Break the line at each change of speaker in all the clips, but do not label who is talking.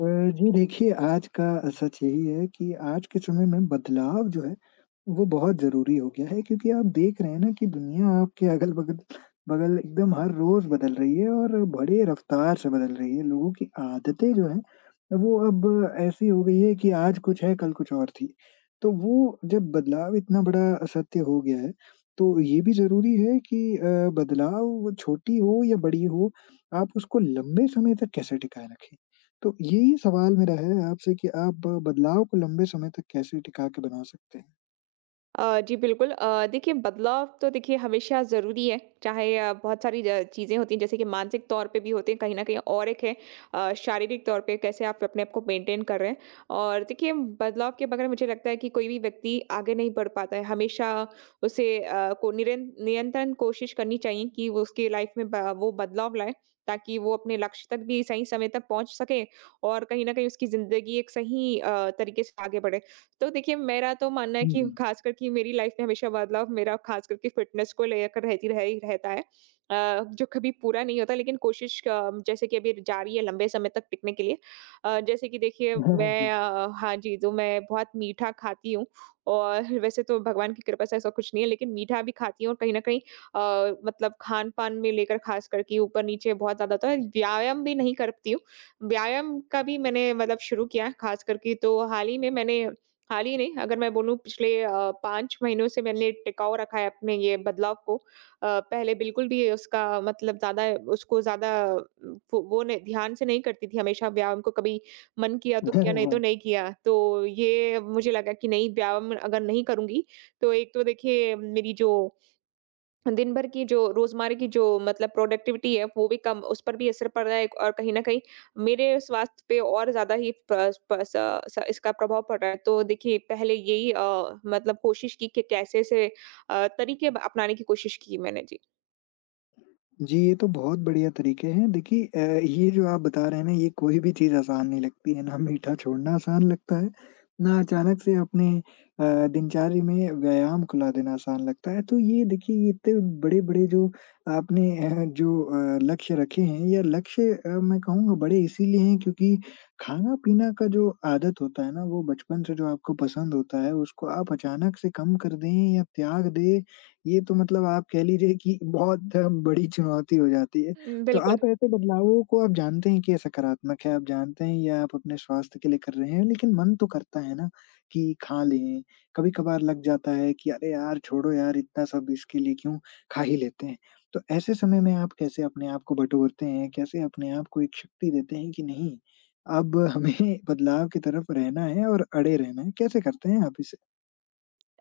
अ, जी देखिए, आज का सच यही है कि आज के समय में बदलाव जो है, वो बहुत ज़रूरी हो गया है क्योंकि आप देख रहे हैं ना कि दुनिया आपके अगल-बगल बगल बगल एकदम हर रोज़ बदल रही है और बड़े रफ्तार से बदल रही है। लोगों की आदतें जो हैं, वो अब ऐसी हो गई है कि आज कुछ है, कल कुछ और थी। तो वो जब बदलाव इतना बड़ा सत्य हो गया है, तो ये भी ज़रूरी है कि बदलाव वो छोटी हो या बड़ी हो, आप उसको लंबे समय तक कैसे टिकाए रखें। तो यही सवाल मेरा है आपसे कि आप बदलाव को लंबे समय तक कैसे टिका के बना सकते हैं?
जी बिल्कुल। देखिए बदलाव तो देखिए हमेशा ज़रूरी है, चाहे बहुत सारी ज चीज़ें होती हैं जैसे कि मानसिक तौर पे भी होते हैं कहीं न कहीं और एक है शारीरिक तौर पे कैसे आप अपने आप को मेंटेन कर रहे हैं। और देखिए बदलाव के बगैर मुझे लगता है कि कोई भी व्यक्ति आगे नहीं बढ़ पाता है, हमेशा उसे को निरन निरंतर कोशिश करनी चाहिए कि वो उसकी लाइफ़ में ब वो बदलाव लाए, ताकि वो अपने लक्ष्य तक भी सही समय तक पहुँच सके और कहीं न कहीं उसकी ज़िंदगी एक सही तरीके से आगे बढ़े। तो देखिए मेरा तो मानना है
हुँ,
कि
हुँ।
ख़ासकर कि मेरी लाइफ़ में हमेशा बदलाव मेरा ख़ास करके फ़िटनेस को लेकर रहती रह ही रहता है। जो कभी पूरा नहीं होता लेकिन कोशिश जैसे कि अभी जारी है लंबे समय तक टिकने के लिए। जैसे कि देखिए
जी।
हाँ जी, तो मैं बहुत मीठा खाती हूँ और वैसे तो भगवान की कृपा से ऐसा कुछ नहीं है लेकिन मीठा भी खाती हूँ और कहीं न कहीं मतलब खान-पान में लेकर ख़ास करके ऊपर-नीचे बहुत ज़्यादा होता है। व्यायाम भी नहीं करती हूँ। व्यायाम का भी मैंने मतलब शुरू किया है ख़ास करके तो हाल ही में मैंने हाल ही नहीं, अगर मैं बोलूँ पिछले 5 महीनों से मैंने टिकाऊ रखा है अपने ये बदलाव को। पहले बिल्कुल भी उसका मतलब ज़्यादा उसको ज़्यादा वो नहीं ध्यान से नहीं करती थी हमेशा व्यायाम को कभी मन किया तो किया, नहीं तो
वाह!
नहीं किया। तो ये मुझे लगा कि नहीं व्यायाम अगर नहीं करूँगी, तो एक तो देखिए मेरी जो दिन भर की जो रोजमर्रा की जो मतलब प्रोडक्टिविटी है वो भी कम उस पर भी असर पड़ रहा है और कहीं न कहीं मेरे स्वास्थ्य पे और ज़्यादा ही प प स स इसका प्रभाव पड़ रहा है। तो देखिए पहले यही मतलब कोशिश की कि कैसे से तरीके ब अपनाने की कोशिश की मैंने। जी।
जी, ये तो बहुत बढ़िया तरीके हैं। देखिए ये जो आप बता रहे हैं ना ये कोई भी चीज़ आसान नहीं लगती है, ना मीठा छोड़ना आसान लगता है, ना अचानक से अपने दिनचर्या में व्यायाम को ला देना आसान लगता है। तो ये देखिए ये इतने बड़े-बड़े जो आपने लक्ष्य रखे हैं या लक्ष्य मैं कहूँगा बड़े इसीलिए हैं क्योंकि खाना-पीना का जो आदत होता है ना वो बचपन से जो आपको पसंद होता है उसको आप अचानक से कम कर दें या त्याग दें ये तो मतलब आप कह लीजिए कि बहुत बड़ी चुनौती हो जाती है। तो
बिल्कुल।
आप ऐसे बदलावों को आप जानते हैं कि ये सकारात्मक है, आप जानते हैं या आप अपने स्वास्थ्य के लिए कर रहे हैं, लेकिन मन तो करता है ना कि खा लें। कभी-कभार लग जाता है कि अरे यार! छोड़ो यार इतना सब इसके लिए क्यों खा ही लेते हैं। तो ऐसे समय में आप कैसे अपने आप को बटोरते हैं? कैसे अपने आप को एक शक्ति देते हैं कि नहीं, अब हमें बदलाव की तरफ रहना है और अड़े रहना है। कैसे करते हैं आप इसे?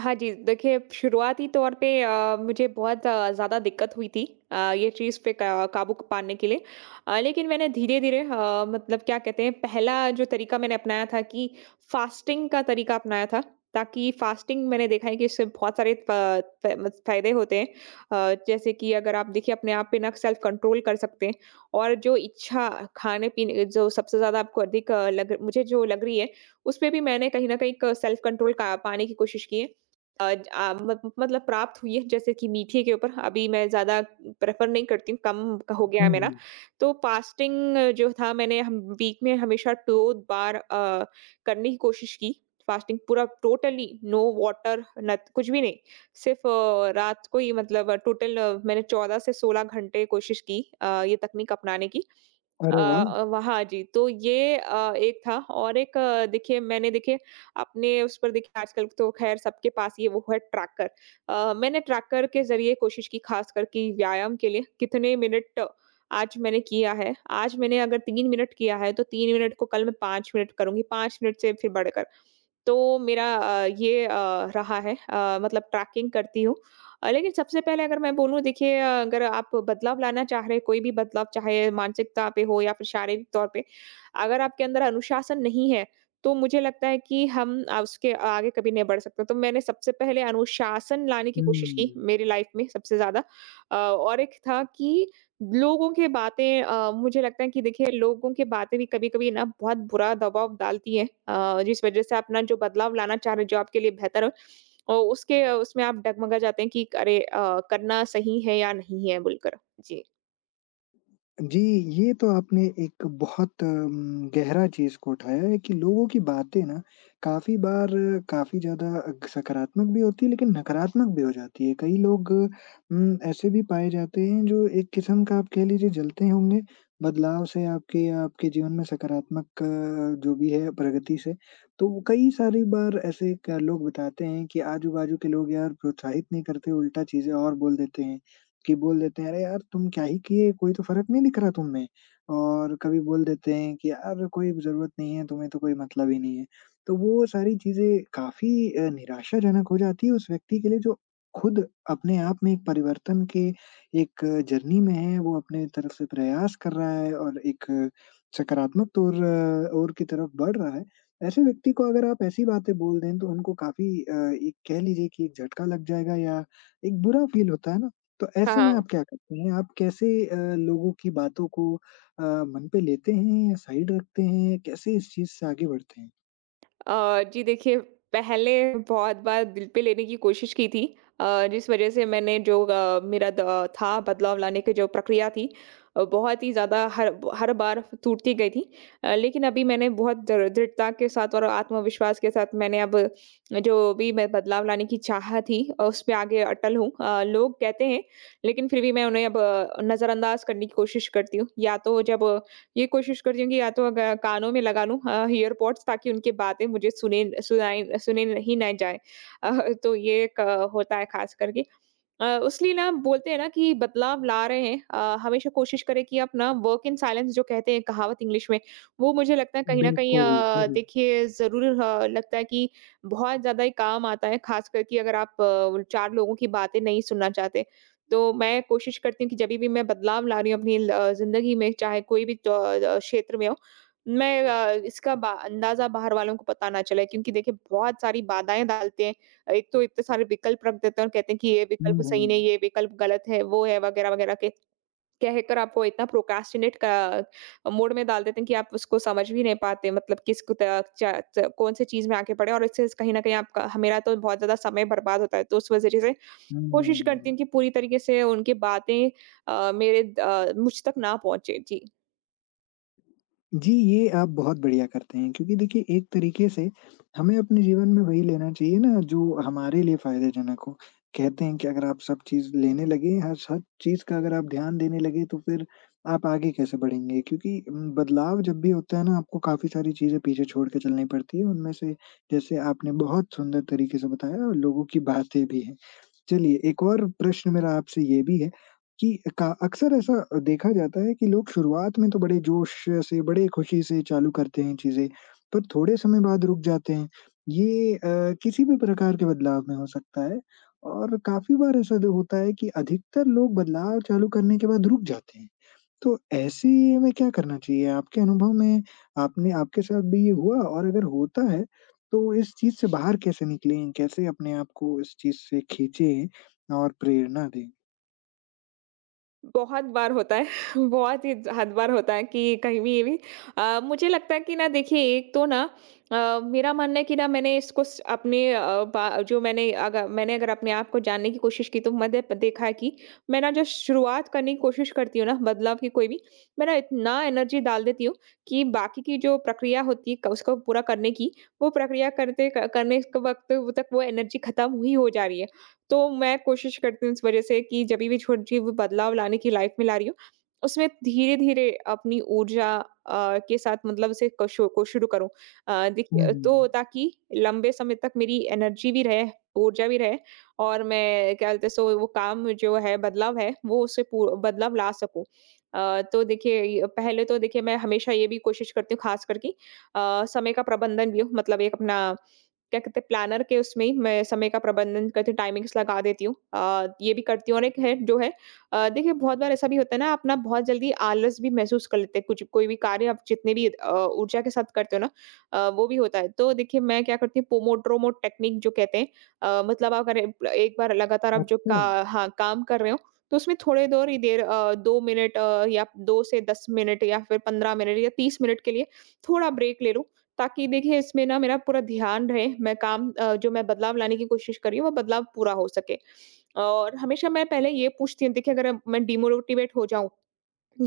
हाँ जी, देखिए शुरुआती तौर पे मुझे बहुत ज़्यादा दिक्कत हुई थी ये चीज़ पे का काबू पाने के लिए। लेकिन मैंने धीरे-धीरे मतलब क्या कहते हैं पहला जो तरीका मैंने अपनाया था कि फ़ास्टिंग का तरीका अपनाया था, ताकि फ़ास्टिंग मैंने देखा है कि इससे बहुत सारे प फ मत फ़ायदे होते हैं। जैसे कि अगर आप देखिए अपने आप पे ना सेल्फ़ कंट्रोल कर सकते हैं और जो इच्छा खाने-पीने जो सबसे ज़्यादा आपको अधिक लग मुझे जो लग रही है, उसपे भी मैंने कहीं न कहीं एक सेल्फ़ कंट्रोल का पाने की कोशिश की है। अ, ज अ, मत मतलब प्राप्त हुई है, जैसे कि मीठे के ऊपर अभी मैं ज़्यादा प्रेफ़र नहीं करती हूँ, कम क हो गया है
हुँ,
मेरा।
हुँ।
तो फ़ास्टिंग जो था मैंने हम वीक में हमेशा 2 बार करने की कोशिश की, फ़ास्टिंग पूरा टोटली नो वाटर नथ कुछ भी नहीं। सिर्फ़ रात को ही मतलब टोटल मैंने 14 से 16 घंटे कोशिश की ये तकनीक अपनाने की।
अरे वाह!
अ, वहाँ जी, तो ये एक था और एक देखिए मैंने देखिए अपने उस पर देखिए आजकल तो ख़ैर सबके पास ये वो है ट्रैकर। मैंने ट्रैकर के ज़रिए कोशिश की ख़ासकर कि व्यायाम के लिए कितने मिनट आज मैंने किया है। आज मैंने अगर 3 मिनट किया है तो 3 मिनट को कल मैं 5 मिनट करूँगी, 5 मिनट से फिर बढ़कर तो मेरा रहा है मतलब ट्रैकिंग करती हूँ। लेकिन सबसे पहले अगर मैं बोलूँ देखिए अगर आप बदलाव लाना चाह रहे हैं, कोई भी बदलाव चाहे मानसिकता पे हो या फिर शारीरिक तौर पे, अगर आपके अंदर अनुशासन नहीं है, तो मुझे लगता है कि हम उसके आगे कभी नहीं बढ़ सकते। तो मैंने सबसे पहले अनुशासन लाने की कोशिश की
हुँ।
मेरी लाइफ़ में सबसे ज़्यादा। और एक था कि लोगों की बातें मुझे लगता है कि देखिए लोगों की बातें भी कभी-कभी ना बहुत बुरा दबाव डालती हैं जिस वज़ह से अपना जो बदलाव लाना चाह रहे हैं जो आपके लिए बेहतर हो अ, उसके उसमें आप डगमगा जाते हैं कि अरे करना सही है या नहीं है बोलकर। जी।
जी, ये तो आपने एक बहुत गहरा चीज़ को उठाया है कि लोगों की बातें ना काफ़ी बार काफ़ी ज़्यादा अग सकारात्मक भी होती है लेकिन नकारात्मक भी हो जाती है। कई लोग ऐसे भी पाए जाते हैं जो एक किस्म का आप कह लीजिए जलते होंगे बदलाव से आपके या आपके जीवन में सकारात्मक जो भी है प्रगति से। तो वो कई सारी बार ऐसे क लोग बताते हैं कि आजू-बाजू के लोग यार प्रोत्साहित नहीं करते, उल्टा चीज़ें और बोल देते हैं। कि बोल देते हैं, "अरे यार तुम क्या ही किए? कोई तो फ़र्क नहीं दिख रहा तुम में" और कभी बोल देते हैं कि "यार कोई ज़रूरत नहीं है, तुम्हें तो कोई मतलब ही नहीं है।" तो वो सारी चीज़ें काफ़ी निराशाजनक हो जाती है उस व्यक्ति के लिए जो खुद अपने आप में एक परिवर्तन के एक जर्नी में है, वो अपने तरफ से प्रयास कर रहा है और एक सकारात्मक तौर ओर की तरफ बढ़ रहा है। ऐसे व्यक्ति को अगर आप ऐसी बातें बोल दें तो उनको काफ़ी एक कह लीजिए कि एक झटका लग जाएगा या एक बुरा फ़ील होता है ना? तो
हाँ,
ऐसे में
हाँ।
आप क्या करते हैं? आप कैसे लोगों की बातों को मन पे लेते हैं या साइड रखते हैं? कैसे इस चीज़ से आगे बढ़ते हैं?
जी देखिए, पहले बहुत बार दिल पे लेने की कोशिश की थी जिस वज़ह से मैंने जो अ, मेरा द था बदलाव लाने की जो प्रक्रिया थी बहुत ही ज़्यादा हर हर बार टूटती गई थी। लेकिन अभी मैंने बहुत दृ दृढ़ता के साथ और आत्मविश्वास के साथ मैंने अब जो भी मैं बदलाव लाने की चाह थी उसमें आगे अटल हूँ। लोग कहते हैं, लेकिन फिर भी मैं उन्हें अब नज़रअंदाज करने की कोशिश करती हूँ। या तो जब ये कोशिश करती हूँ कि या तो अगर कानों में लगा लूँ ईयरपॉड्स ताकि उनकी बातें मुझे सुने सुनाई सुने नहीं ना जाए, अ, तो ये एक होता है खास करके उसलिए ना बोलते हैं ना कि बदलाव ला रहे हैं हमेशा कोशिश करें कि अपना वर्क इन साइलेंस जो कहते हैं कहावत इंग्लिश में वो मुझे लगता है कहीं ना कहीं
बिल्कुल, सही।
देखिए ज़रूर लगता है कि बहुत ज़्यादा ही काम आता है खास करके अगर आप चार लोगों की बातें नहीं सुनना चाहते तो मैं कोशिश करती हूँ कि जभी भी मैं बदलाव ला रही हूँ अपनी ज़िंदगी में चाहे कोई भी क्षेत्र में हो, मैं अ, इसका बा अंदाज़ा बाहर वालों को पता ना चले क्योंकि देखिए बहुत सारी बाधाएँ डालते हैं। एक तो इतने सारे विकल्प रख देते हैं और कहते हैं कि ये
हुँ,
विकल्प सही
हुँ।
नहीं, ये विकल्प गलत है, वो है वगैरह-वगैरह के कहकर आपको इतना प्रोक्रास्टिनेट का मोड में डाल देते हैं कि आप उसको समझ भी नहीं पाते मतलब किसको त च च कौन-सी चीज़ में आगे बढ़े और इससे कहीं न कहीं आपका ह मेरा तो बहुत ज़्यादा समय बर्बाद होता है। तो उस वजह से कोशिश करती
हुँ।
हूँ कि पूरी तरीके से उनकी बातें अ, मेरे द मुझ तक ना पहुँचे। जी।
जी, ये आप बहुत बढ़िया करते हैं क्योंकि देखिए एक तरीके से हमें अपने जीवन में वही लेना चाहिए ना जो हमारे लिए फ़ायदेजनक हो। कहते हैं कि अगर आप सब चीज़ लेने लगे, हर हर चीज़ का अगर आप ध्यान देने लगे तो फिर आप आगे कैसे बढ़ेंगे? क्योंकि बदलाव जब भी होता है ना आपको काफ़ी सारी चीज़ें पीछे छोड़ के चलनी पड़ती है। उनमें से जैसे आपने बहुत सुंदर तरीके से बताया और लोगों की बातें भी हैं। चलिए एक और प्रश्न मेरा आपसे ये भी है कि का अक्सर ऐसा देखा जाता है कि लोग शुरुआत में तो बड़े जोश से, बड़े खुशी से चालू करते हैं चीज़ें, पर थोड़े समय बाद रुक जाते हैं। ये किसी भी प्रकार के बदलाव में हो सकता है और काफ़ी बार ऐसा जो होता है कि अधिकतर लोग बदलाव चालू करने के बाद रुक जाते हैं। तो ऐसे में क्या करना चाहिए? आपके अनुभव में आपने आपके साथ भी ये हुआ? और अगर होता है, तो इस चीज़ से बाहर कैसे निकलें? कैसे अपने आप को इस चीज़ से खींचें और प्रेरणा दें?
बहुत बार होता है, बहुत ही हद बार होता है कि कहीं भी ये भी मुझे लगता है कि ना देखिए एक तो ना मेरा मानना है कि ना मैंने इसको स अपने अ, बा जो मैंने अगर अपने आप को जानने की कोशिश की तो मैंने प देखा है कि मैं ना जो शुरुआत करने की कोशिश करती हूँ ना बदलाव की कोई भी, मैं ना इतना एनर्जी डाल देती हूँ कि बाकी की जो प्रक्रिया होती है क उसको पूरा करने की, वो प्रक्रिया करते क करने के वक़्त तक वो एनर्जी खत्म ही हो जा रही है। तो मैं कोशिश करती हूँ इस वजह से कि जब भी छोटी छोटी वो बदलाव लाने की लाइफ में ला रही हूँ, उसमें धीरे-धीरे अपनी ऊर्जा के साथ मतलब उसे क शो को शुरू करूँ।
हुँ,
देखिए तो ताकि लंबे समय तक मेरी एनर्जी भी रहे, ऊर्जा भी रहे और मैं क्या बोलते हैं सो वो काम जो है बदलाव है, वो उससे पू बदलाव ला सकूँ। तो देखिए य पहले तो देखिए मैं हमेशा ये भी कोशिश करती हूँ ख़ास करके समय का प्रबंधन भी हो मतलब एक अपना क्या कहते हैं प्लानर के उसमें ही मैं समय का प्रबंधन करती हूँ, टाइमिंग्स लगा देती हूँ। ये भी करती हूँ और एक है जो है देखिए बहुत बार ऐसा भी होता है ना अपना बहुत जल्दी आलस भी महसूस कर लेते हैं कुछ कोई भी कार्य आप जितने भी ऊर्जा के साथ करते हो ना, वो भी होता है। तो देखिए मैं क्या करती हूँ पोमोड्रोमो टेक्निक जो कहते हैं मतलब आप अगर एक एक बार लगातार आप जो
अच्छा।
का हाँ, काम कर रहे हो तो उसमें थोड़े देर ही देर 2 मिनट या 2 से 10 मिनट या फिर 15 मिनट या 30 मिनट के लिए थोड़ा ब्रेक ले लो। ताकि देखिए इसमें ना मेरा पूरा ध्यान रहे, मैं काम जो मैं बदलाव लाने की कोशिश कर रही हूँ, वो बदलाव पूरा हो सके। और हमेशा मैं पहले ये पूछती हूँ देखिए अगर मैं डिमोटिवेट हो जाऊँ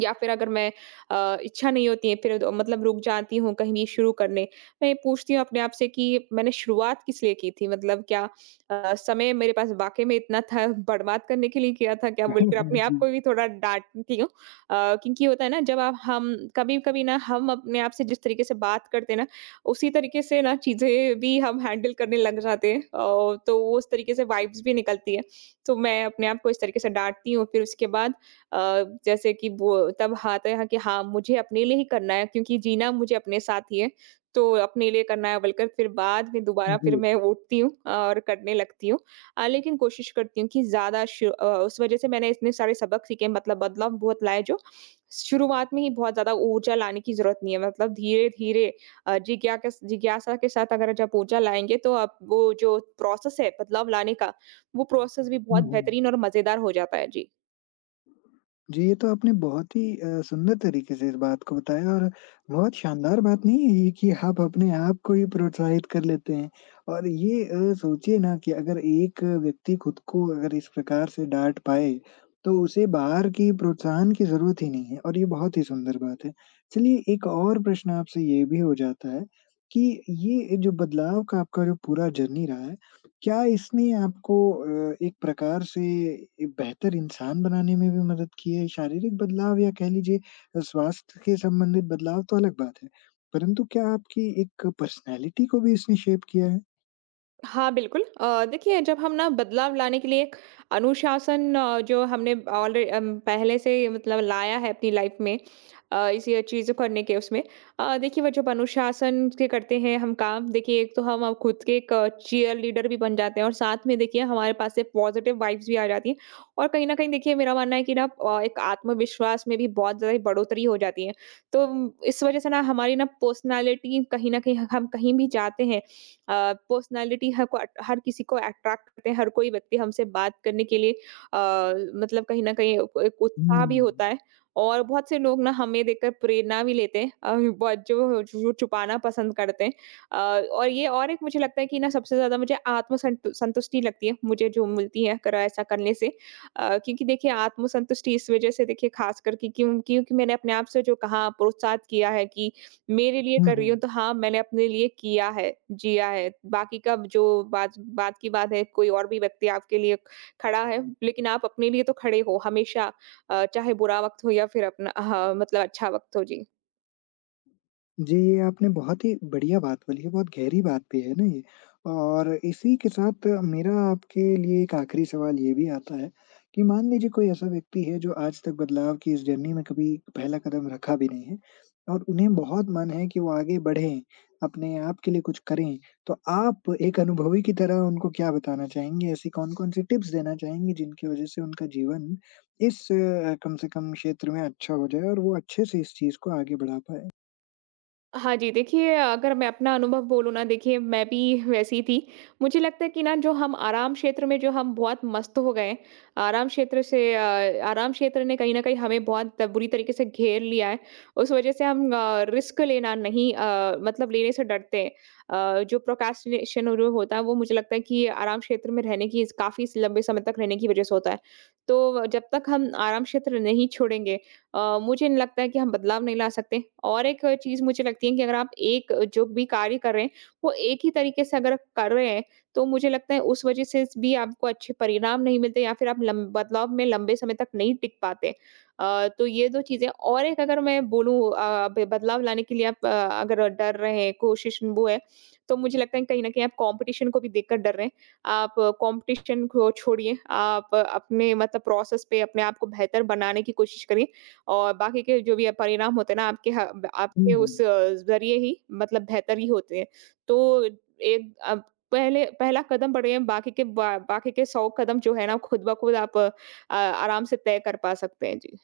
या फिर अगर मैं इच्छा नहीं होती है फिर तो मतलब रुक जाती हूँ कहीं भी शुरू करने। मैं ये पूछती हूँ अपने आप से कि मैंने शुरुआत किस लिए की थी? मतलब क्या समय मेरे पास वाक़ई में इतना था बर्बाद करने के लिए किया था क्या? बोलकर अपने आप
जी।
को भी थोड़ा डाँटती हूँ। क्योंकि होता है ना, जब आप हम कभी-कभी ना हम अपने आप से जिस तरीके से बात करते हैं ना, उसी तरीके से ना चीज़ें भी हम हैंडल करने लग जाते हैं, और तो उस तरीके से वाइब्स भी निकलती है। तो मैं अपने आप को इस तरीके से डाँटती हूँ, फिर उसके बाद अ, जैसे कि वो तब आता है कि हाँ, मुझे अपने लिए ही करना है, क्योंकि जीना मुझे अपने साथ ही है। तो अपने लिए करना है बोलकर फिर बाद में दोबारा फिर
जी।
मैं उठती हूँ और करने लगती हूँ। लेकिन कोशिश करती हूँ कि ज़्यादा उस वज़ह से मैंने इतने सारे सबक सीखे, मतलब बदलाव बहुत लाए। जो शुरुआत में ही बहुत ज़्यादा ऊर्जा लाने की ज़रूरत नहीं है, मतलब धीरे-धीरे जिज्ञासा के साथ अगर जब ऊर्जा लाएँगे, तो आप वो जो प्रोसेस है बदलाव लाने का, वो प्रोसेस भी
हुँ,
बहुत
हुँ।
बेहतरीन और मज़ेदार हो जाता है। जी।
जी, ये तो आपने बहुत ही सुंदर तरीके से इस बात को बताया और बहुत शानदार बात नहीं है ये कि आप अपने आप को ही प्रोत्साहित कर लेते हैं। और ये सोचिए ना कि अगर एक व्यक्ति खुद को अगर इस प्रकार से डाँट पाए, तो उसे बाहर की प्रोत्साहन की ज़रूरत ही नहीं है और ये बहुत ही सुंदर बात है। चलिए एक और प्रश्न आपसे ये भी हो जाता है कि ये जो बदलाव का आपका जो पूरा जर्नी रहा है, क्या इसने आपको एक प्रकार से ए बेहतर इंसान बनाने में भी मदद की है? शारीरिक बदलाव या कह लीजिए स्वास्थ्य के संबंधित बदलाव तो अलग बात है, परंतु क्या आपकी एक पर्सनैलिटी को भी इसने शेप किया है?
हाँ, बिल्कुल। देखिए, जब हम ना बदलाव लाने के लिए एक अनुशासन जो हमने पहले से मतलब लाया है अपनी लाइफ़ में इस ये चीज़ों करने के उसमें। देखिए, वो जब अनुशासन से करते हैं हम काम, देखिए एक तो हम अब खुद के एक चीयर लीडर भी बन जाते हैं, और साथ में देखिए हमारे पास से पॉज़िटिव वाइब्स भी आ जाती हैं। और कहीं न कहीं देखिए, मेरा मानना है कि ना एक आत्मविश्वास में भी बहुत ज़्यादा बढ़ोतरी हो जाती है। तो इस वज़ह से ना हमारी ना पर्सनैलिटी कहीं न कहीं, हम कहीं भी जाते हैं, पर्सनैलिटी हर किसी को अट्रैक्ट करते हैं, हर कोई व्यक्ति हमसे बात करने के लिए अ, मतलब कहीं न कहीं उ एक उत्साह भी होता
हुँ।
है। और बहुत से लोग ना हमें देखकर प्रेरणा भी लेते हैं, बहुत जो जो छुपाना पसंद करते हैं। अ, और ये और एक मुझे लगता है कि ना, सबसे ज़्यादा मुझे आत्म संतुष्टि लगती है, मुझे जो मिलती है करा ऐसा करने से। क्योंकि देखिए आत्म संतुष्टि इस वज़ह से, देखिए ख़ास करके क्योंकि मैंने अपने आप से जो कहा, प्रोत्साहित किया है कि मेरे लिए
हुँ,
कर रही
हुँ।
हूँ। तो हाँ, मैंने अपने लिए किया है, जिया है। बाकी का जो बात बात की बात है, कोई और भी व्यक्ति आपके लिए खड़ा है, लेकिन आप अपने लिए तो खड़े हो हमेशा, चाहे बुरा वक़्त हो या फिर अपना हाँ, मतलब अच्छा वक़्त हो। जी।
जी, ये आपने बहुत ही बढ़िया बात बोली है, बहुत गहरी बात भी है ना ये। और इसी के साथ मेरा आपके लिए एक आखिरी सवाल ये भी आता है कि मान लीजिए कोई ऐसा व्यक्ति है जो आज तक बदलाव की इस जर्नी में कभी पहला कदम रखा भी नहीं है और उन्हें बहुत मन है कि वो आगे बढ़ें, अपने आप के लिए कुछ करें। तो आप एक अनुभवी की तरह उनको क्या बताना चाहेंगे? ऐसी कौन-कौन सी टिप्स देना चाहेंगे जिनकी वजह से उनका जीवन इस कम से कम क्षेत्र में अच्छा हो जाए और वो अच्छे से इस चीज़ को आगे बढ़ा पाएँ?
हाँ जी, देखिए अगर मैं अपना अनुभव बोलूँ ना, देखिए मैं भी वैसी थी। मुझे लगता है कि ना, जो हम आराम क्षेत्र में जो हम बहुत मस्त हो गए, आराम क्षेत्र ने कहीं न कहीं हमें बहुत बुरी तरीके से घेर लिया है। उस वज़ह से हम रिस्क लेना नहीं मतलब लेने से डरते हैं। जो प्रोक्रेस्टिनेशन और वो होता है, वो मुझे लगता है कि आराम क्षेत्र में रहने की काफ़ी लंबे समय तक रहने की वज़ह से होता है। तो जब तक हम आराम क्षेत्र नहीं छोड़ेंगे, मुझे नहीं लगता है कि हम बदलाव नहीं ला सकते। और एक चीज़ मुझे लगती है कि अगर आप एक जो भी कार्य कर रहे हैं, वो एक ही तरीके से अगर कर रहे हैं, तो मुझे लगता है उस वज़ह से भी आपको अच्छे परिणाम नहीं मिलते, या फिर आप लम बदलाव में लंबे समय तक नहीं टिक पाते। तो ये 2 चीज़ें। और एक अगर मैं बोलूँ ब बदलाव लाने के लिए आप अगर डर रहे हैं, कोशिश वो है, तो मुझे लगता है कहीं न कहीं आप कॉम्पिटिशन को भी देखकर डर रहे हैं। आप कॉम्पिटिशन को छोड़िए, आप अपने मतलब प्रोसेस पे अपने आप को बेहतर बनाने की कोशिश करिए। और बाकी के जो भी परिणाम होते हैं ना, आपके ह ब
हुँ,
आपके
हुँ।
उस ज़रिए ही मतलब बेहतर ही होते हैं। तो एक अब पहले पहला कदम बढ़िया, बाकी के बा बाकी के 100 कदम जो है ना, खुद ब खुद आप आराम से तय कर पा सकते हैं। जी।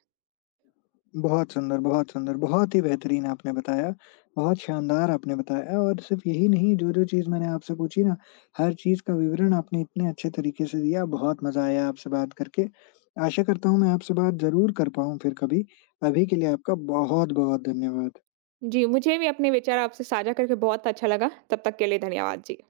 बहुत सुंदर, बहुत सुंदर, बहुत ही बेहतरीन आपने बताया, बहुत शानदार आपने बताया और सिर्फ़ यही नहीं, जो-जो चीज़ मैंने आपसे पूछी ना, हर चीज़ का विवरण आपने इतने अच्छे तरीके से दिया, बहुत मज़ा आया आपसे बात करके। आशा करता हूँ मैं आपसे बात ज़रूर कर पाऊँ फिर कभी। अभी के लिए आपका बहुत-बहुत धन्यवाद।
जी, मुझे भी अपने विचार आपसे साझा करके बहुत अच्छा लगा। तब तक के लिए धन्यवाद। जी।